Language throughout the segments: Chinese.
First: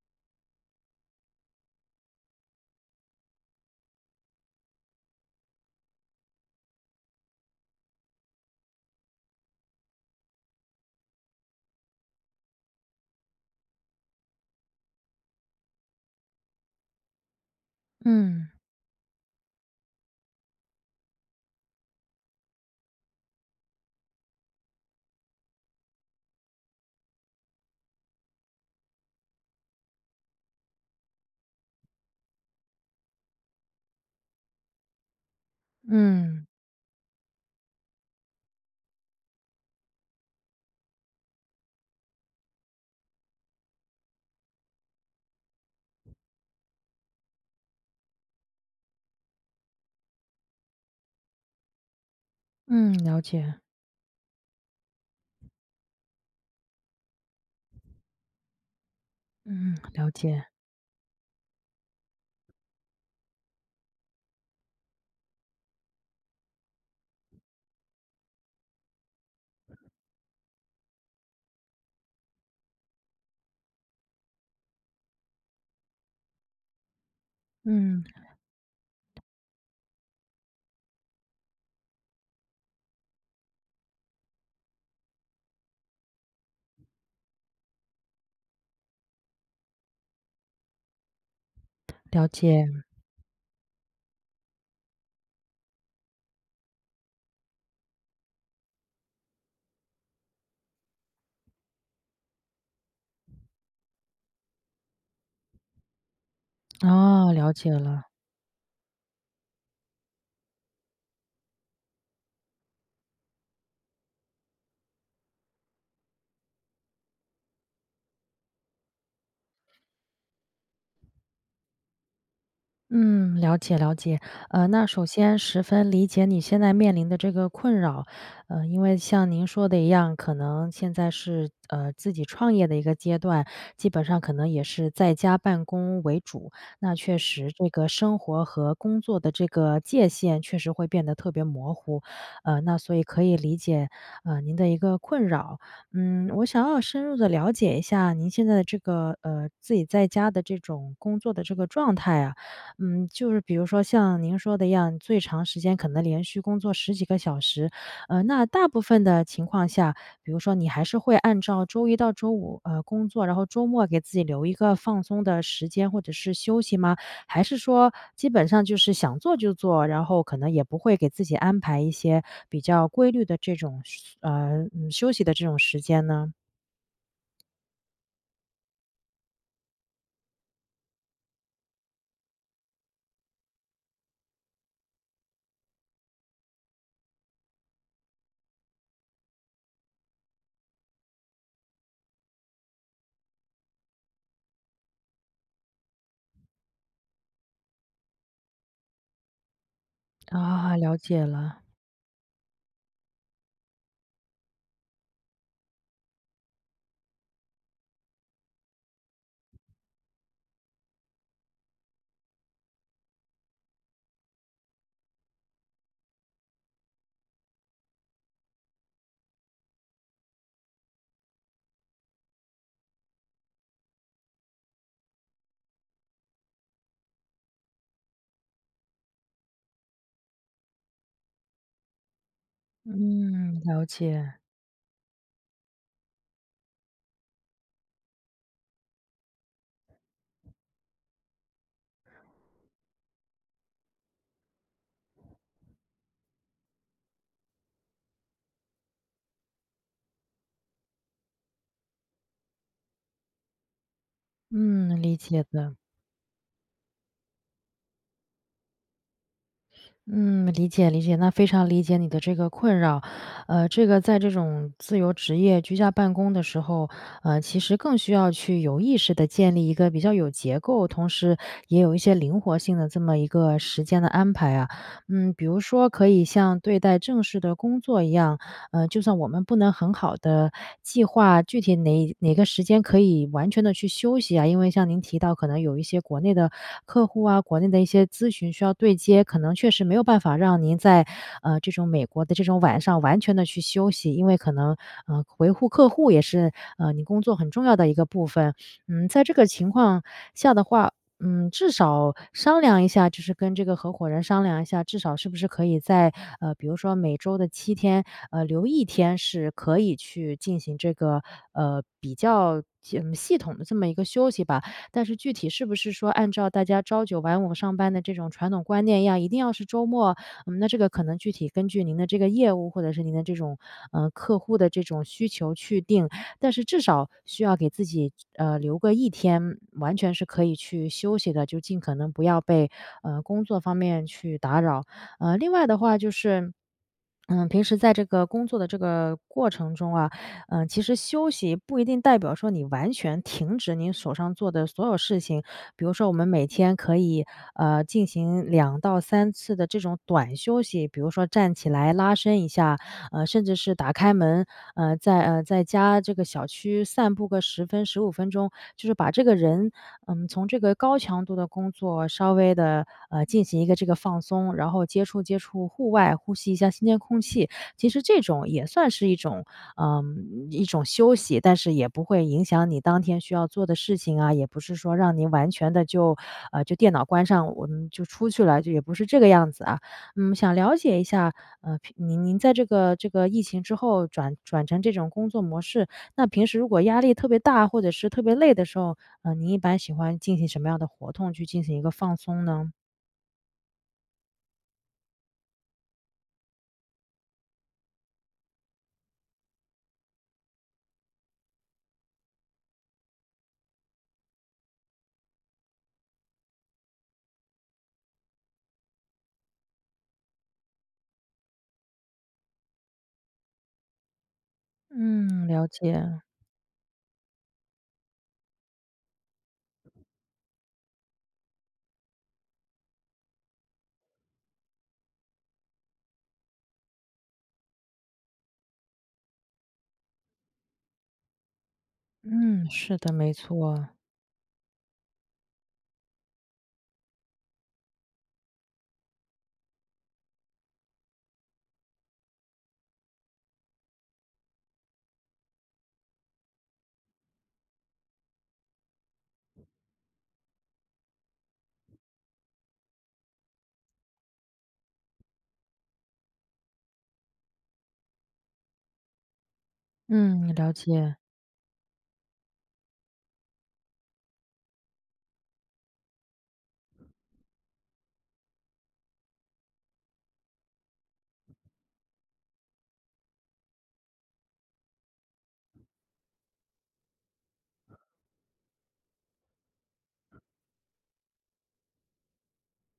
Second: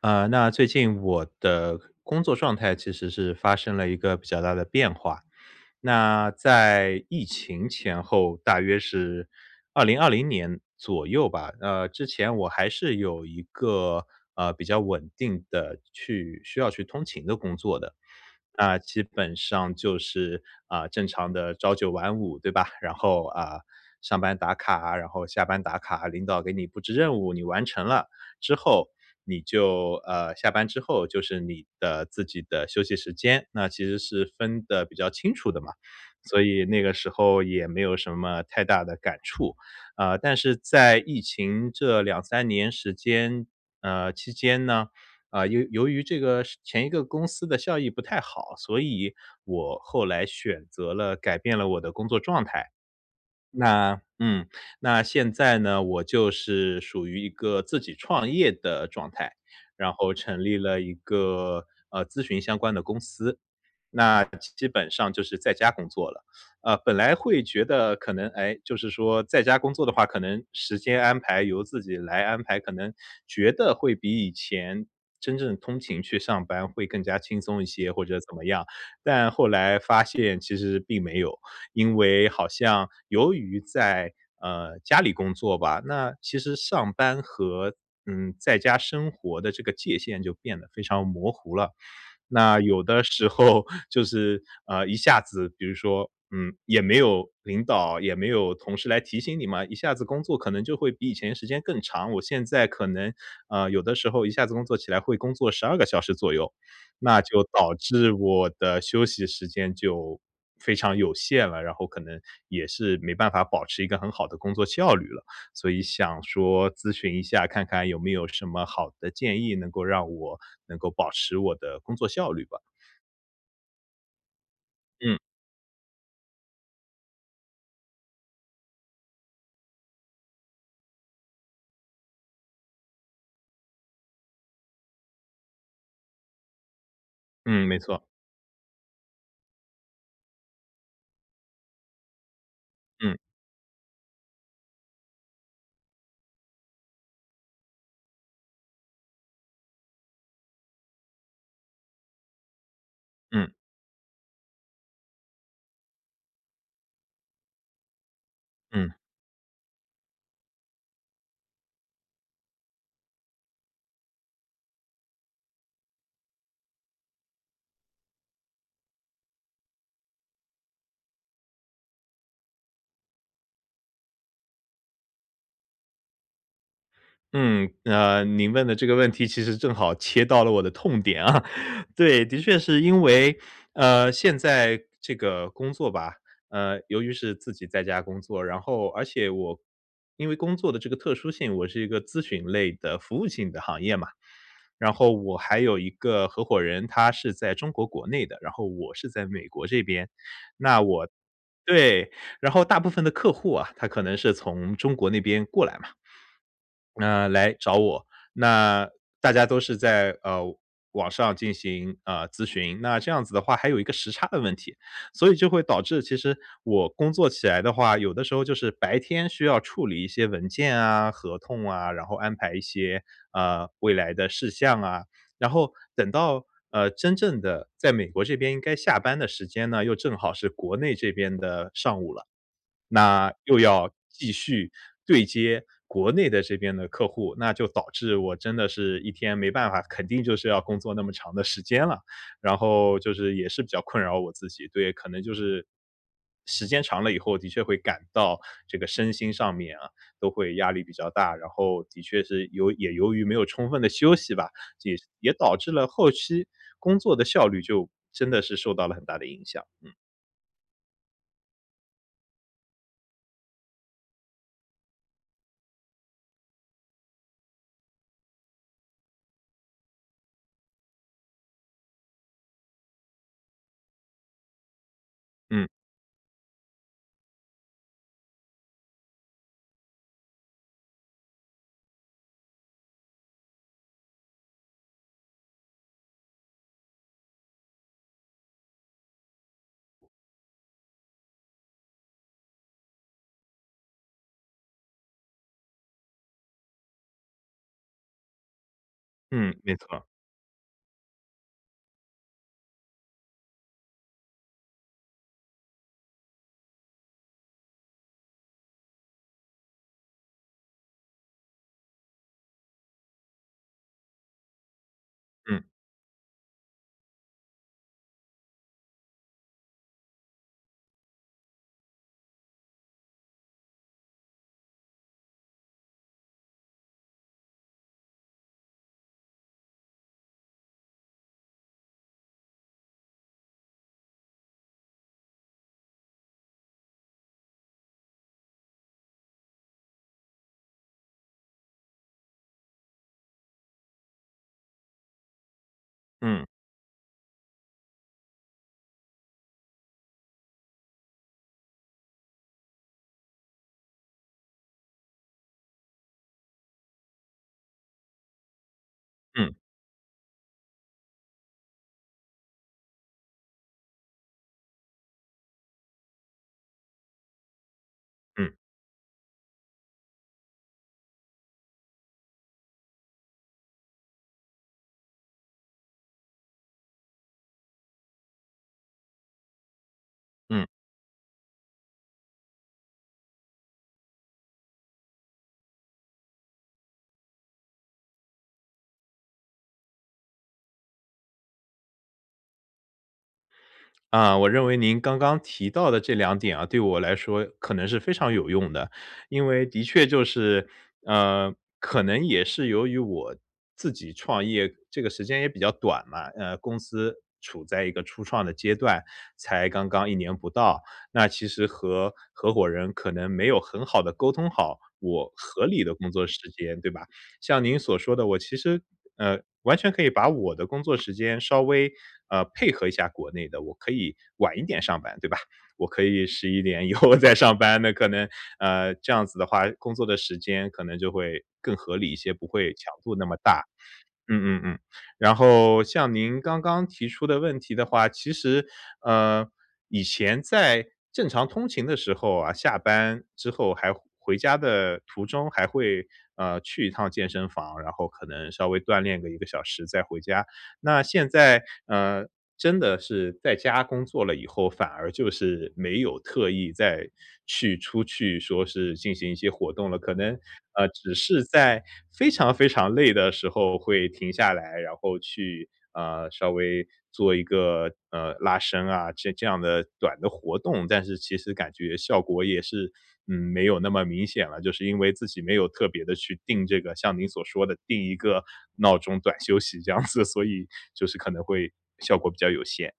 那最近我的工作状态其实是发生了一个比较大的变化。那在疫情前后，大约是2020年左右吧。之前我还是有一个比较稳定的去需要去通勤的工作的。嗯，那基本上就是正常的朝九晚五，对吧？然后上班打卡啊，然后下班打卡，领导给你布置任务，你完成了之后，你就下班之后就是你的自己的休息时间，那其实是分的比较清楚的嘛。所嗯，以那个时候也没有什么太大的感触，但是在疫情这两三年时间，期间呢，由于这个是前一个公司的效益不太好，所以我后来选择了改变了我的工作状态，嗯，了解，那那现在呢，我就是属于一个自己创业的状态，嗯，然了后成解，立了一个，咨询相关的公司。那基本上就是在家工作了。本来会觉得可能，哎，就是说在家工作的话，可能时间安排由自己来安排，可能觉得会比以前真正通勤去上班会更加轻松一些，嗯，或者怎么样。但后来发现其实并没有，因为好像由于在，家里工作吧，那其实上班和，在家生活的这个界限就变得非常模糊了。了那解，有的时候就是，一下子比如说，也没有领导，也没有同事来提醒你嘛，一下子工作可能就会比以前时间更长。我现在可能，有的时候一下子工作起来会工作12个小时左右，那哦，就了解导了。致我的休息时间就非常有限了，然后可能也是没办法保持一个很好的工作效率了。所以想说咨询一下，看看有没有什么好的建议能够让我能够保持我的工作效率吧。嗯，了解了解。那首嗯，先十分理解你现在面临的这个困扰，因为像您说的一样，可能现在是自己创业的一个阶段，基本上可能也是在家办公为主。那确实，嗯，这没个错，生活和工作的这个界限确实会变得特别模糊，那所以嗯，可以理解您的一个困扰。嗯，我想要深入的了解一下您现在的这个自己在家的这种工作的这个状态啊。嗯，就是嗯，比如说像您说的一样，最长时间可能连续工作十几个小时，那大部嗯。分的情况下，比如说你还是会按照周一到周五，工作，然后周末给自己留一个放松的时间或者是休息吗？还是说基本上就是想做就做，然后可能也不会给自己安排一些比较规律的这种休息的这种时间呢？嗯，您问的这个问题其实正好切到了我的痛点啊。对，的确是因为，现在这个工作吧，由于是自己在家工作，然后而且我因为工作的这个特殊性，我是一个咨询类的服务性的行业嘛，然后我还有一个合伙人，他是在中国国内的，然后我是在美国这边。啊，那了我解了，对，然后大部分的客户啊，他可能是从中国那边过来嘛。那来找我，那大家都是在，网上进行，咨询，那这样子的话还有一个时差的问题。所以就会导致其实我工作起来的话，有的时候就是白天需要处理一些文件啊、合同啊，然后安排一些，未来的事项啊。然后等到，真正的在美国这边应该下班的时间呢，又正好是国内这边的上午了。那又嗯，了要继解，续对接国内的这边的客户，那就导致我真的是一天没办法，肯定就是要工作那么长的时间了。然后就是也是比较困扰我自己，对，可能就是时间长了以后，的确会感到这个身心上面啊，都会压力比较大。然后的确是也由于没有充分的休息吧，也嗯，理也解导致的。了后期工作的效率就真的是受到了很大的影响。嗯，嗯，理解理解，那非常理解你的这个困扰。这个在这种自由职业、居家办公的时候，其实更需要去有意识的建立一个比较有结构，同时也有一些灵活性的这么一个时间的安排啊。嗯，比如嗯，说可以像对待正式的工作一样，就算我们不能很好的计划具体哪个时间可以完全的去休息啊，因为像您提到可能有一些国内的客户啊，国内的一些咨询需要对接，可能确实没有办法让您在，这种美国的这种晚上完全的去休息，因为可能，维护客户也是，你工作很重要的一个部分。嗯，在这个嗯，情没况错，下的话，嗯，至少商量一下，就是跟这个合伙人商量一下，至少是不是可以在，比如说每周的7天留一天是可以去进行这个，比较嗯，系统的这么一个休息吧。但是具体嗯，是不是说按照大家朝九晚五上班的这种传统观念一样，一定要是周末，嗯，那这个可能具体根据您的这个业务或者是您的这种，客户的这种需求去定。但是至少需要给自己，留个一天，完全是可以去休息的，就尽可能不要被，工作方面去打扰。另外的话就是，嗯，平时在这个工作的这个过程中啊，嗯，其实休息不一定代表说你完全停止你手上做的所有事情。比如说我们嗯，每天可以，进行2到3次的这种短休息，比如说站起来拉伸一下，甚至是打开门，在家这个小区散步个10分、15分钟，就是把这个嗯。人，嗯，从这个高强度的工作稍微的进行一个这个放松，然后接触接触户外，呼吸一下新鲜空气。其实这种嗯也算是一种，嗯，一种休息，但是也不会影响你当天需要做的事情啊，也不是说让您完全的就就电脑关上，我们就出去了，就也不是这个样子啊。嗯，想嗯，了解一下，您在这个疫情之后转成这种工作模式，那平时如果压力特别大或者是特别累的时候，您一般喜欢进行什么样的活动去进行一个放松呢？啊，我认为您刚刚提到的这两点啊，对我来说可能是非常有用的。因为的确就是，可能也是由于我自己创业这个时间也比较短嘛，公司处在一个初创的阶段，才刚刚一年不到。那其实和合伙人可能没有很好的沟通好我嗯，合了理解，的工作时间，对吧？像您所说的，我其实，完全可以把我的工作时间稍微，配合一下国内的，我可以晚一点上班，对吧？我可以11点以后再上班，那可能，这样子的话，工作的时间可能就会更合理一些，不嗯，会强是的，度那没么大。错，嗯嗯嗯，然后像您刚刚提出的问题的话，其实，呃，以前在正常通勤的时候啊，下班之后还回家的途中还会，去一趟健身房，然后可能稍微锻炼个一个小时再回家。那现在，真的是在家工作了以后，反而就是没有特意再去出去说是进行一些活动了，可能，嗯，了只解。是在非常非常累的时候会停下来，然后去稍微做一个拉伸啊，这样的短的活动，但是其实感觉效果也是没有那么明显了，就是因为自己没有特别的去定这个，像您所说的定一个闹钟短休息这样子，所以就是可能会效果比较有限。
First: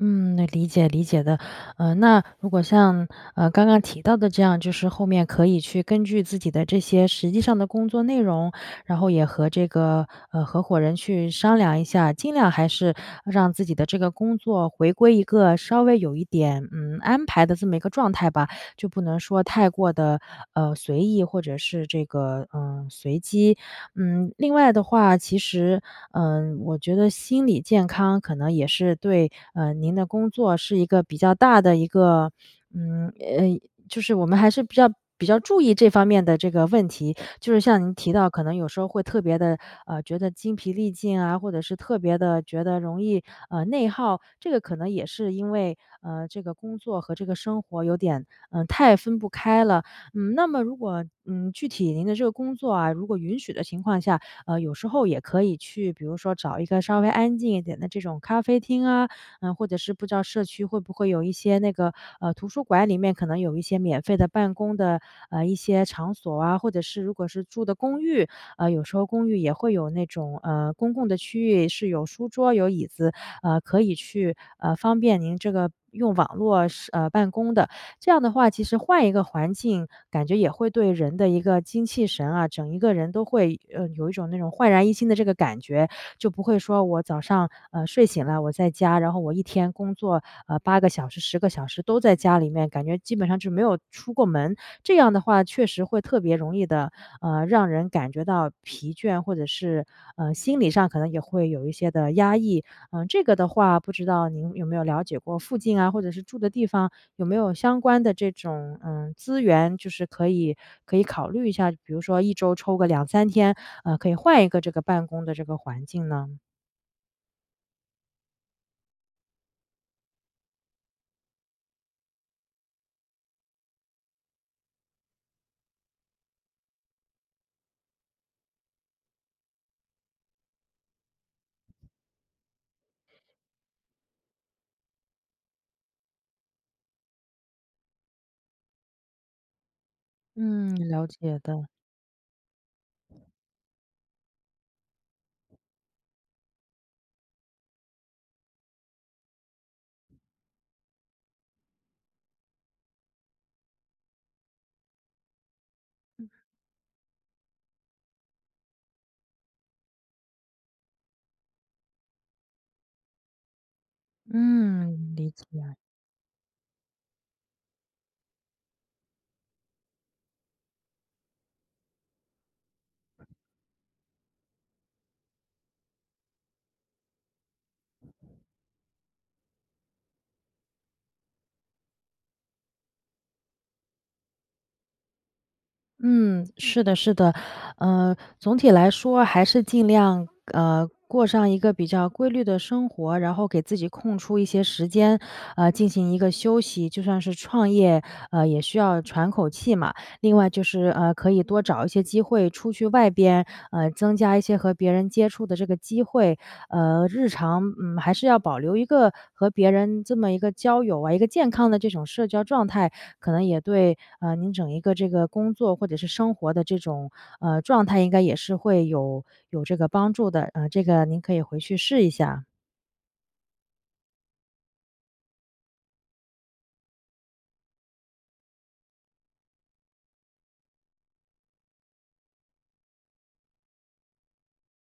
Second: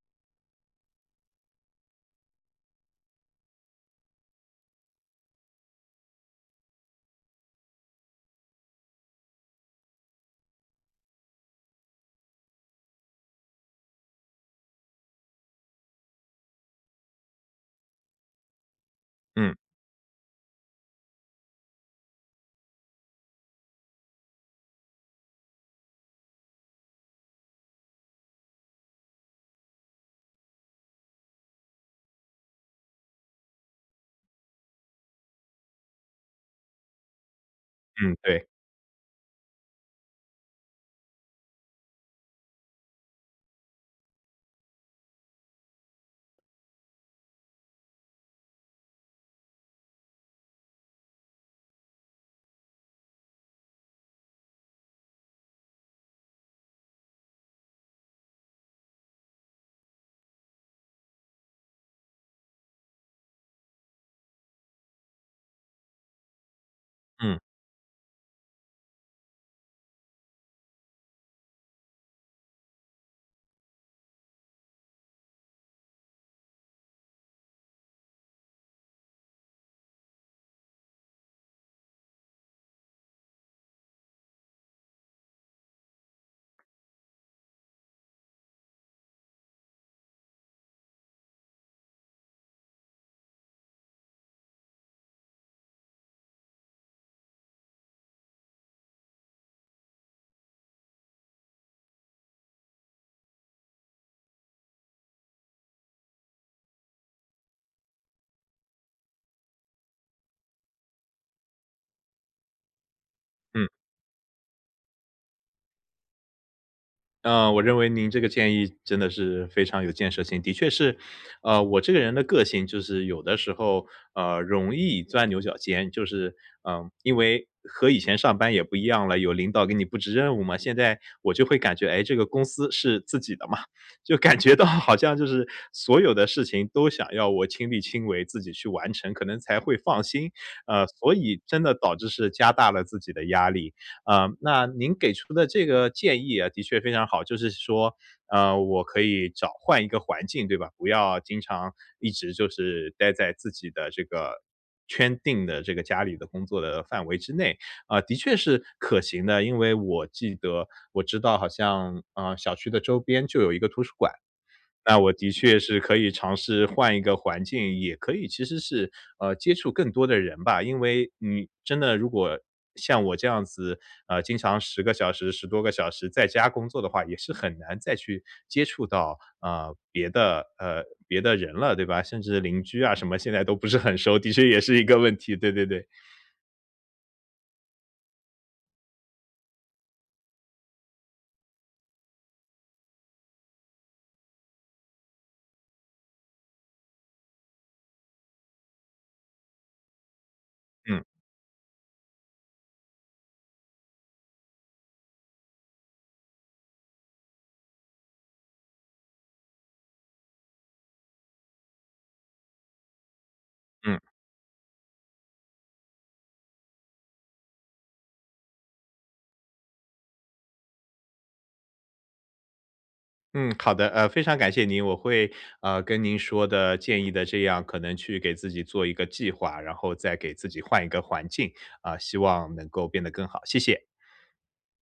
嗯，那理解理解的。那如果像，刚刚提到的这样，就是后面可以去根据自己的这些实际上的工作内容，然后也和这个，合伙人去商量一下，尽量还是让自己的这个工作回归一个稍微有一点，嗯，安排的这么一个状态吧。就不能说嗯太过的随意或者是这个，嗯，随机。嗯，另外的话，其实，嗯，我觉得心理健康可能也是对，您的工作是一个比较大的一个嗯，呃，就是我们还是比较注意这方面的这个问题。就是像您提嗯，到，可对，能有时候会特别的，觉得精疲力尽啊，或者是特别的觉得容易，内耗。这个可能也是因为，这个工作和这个生活有点，太分不开了。嗯，那么如果嗯，具体您的这个工作啊，如果允许的情况下，有时候也可以去，比如说找一个稍微安静一点的这种咖啡厅啊，嗯、或者是不知道社区会不会有一些那个图书馆里面可能有一些免费的办公的一些场所啊，或者是如果嗯是住的公寓，有时候公寓也会有那种公共的区域是有书桌、有椅子，可以去方便您这个。用网络是办公的，这样的话，其实换一个环境，感觉也会对人的一个精气神啊，整一个人都会，有一种那种焕然一新的这个感觉。就不会说我早上，睡醒了我在家，然后我一天工作，8个小时、10个小时都在家里面，感觉基本上就没有出过门。这样的话确实会特别容易的让人感觉到疲倦，或者是，心理上可能也会有一些的压抑。嗯，这个的话，不知道您有没有了解过附近啊，或者是住的地方，有没有相关的这种，嗯，资源，就是可以考虑一下，比如说一周抽个两三天，嗯。可以换一个这个办公的这个环境呢？嗯，我认为您这个建议真的是非常有建设性。的确是，我这个人的个性就是有的时候，容易钻牛角尖，就是，因为和以前上班也不一样了，有领导给你布置任务嘛，现在我就会感觉，哎，这个公司是自己的嘛，就感觉到好像就是所有的事情都想要我亲力亲为，自己去完成，可能才会放心。嗯，了所解以真的，的导致是加大了自己的压力。啊，那您给出的这个建议啊，的确非常好，就是说，我可以换一个环境，对吧？不要经常一直就是待在自己的这个圈定的这个家里的工作的范围之内，啊，的确是可行的。因为我记得我知道好像，小区的周边就有一个图书馆，那我嗯，理的解。确是可以尝试换一个环境，也可以其实是，接触更多的人吧。因为你真的如果像我这样子，经常10个小时、10多个小时在家工作的话，也是很难再去接触到，别的人了，对吧？甚至邻居啊什么，现在都不是很熟，的确也是一个问题，对对对，嗯，是的，是的，总体来说还是尽量过上一个比较规律的生活，然后给自己空出一些时间，进行一个休息。就算是创业，也需要喘口气嘛。另外就是嗯，可以多找一些机会出去外边，增加一些和别人接触的这个机会，日常，嗯，还是要保留一个和别人这么一个交友啊，一个健康的这种社交状态，可能也嗯。对，您整一个这个工作或者是生活的这种，状态应该也是会有这个帮助的，这个您可以回去试一下。嗯，好的，非常感谢您，我会跟您说的建议的这样，可能去给自己做一个计划，然后再给自己换一个环境啊、希望能够变得更好，谢谢。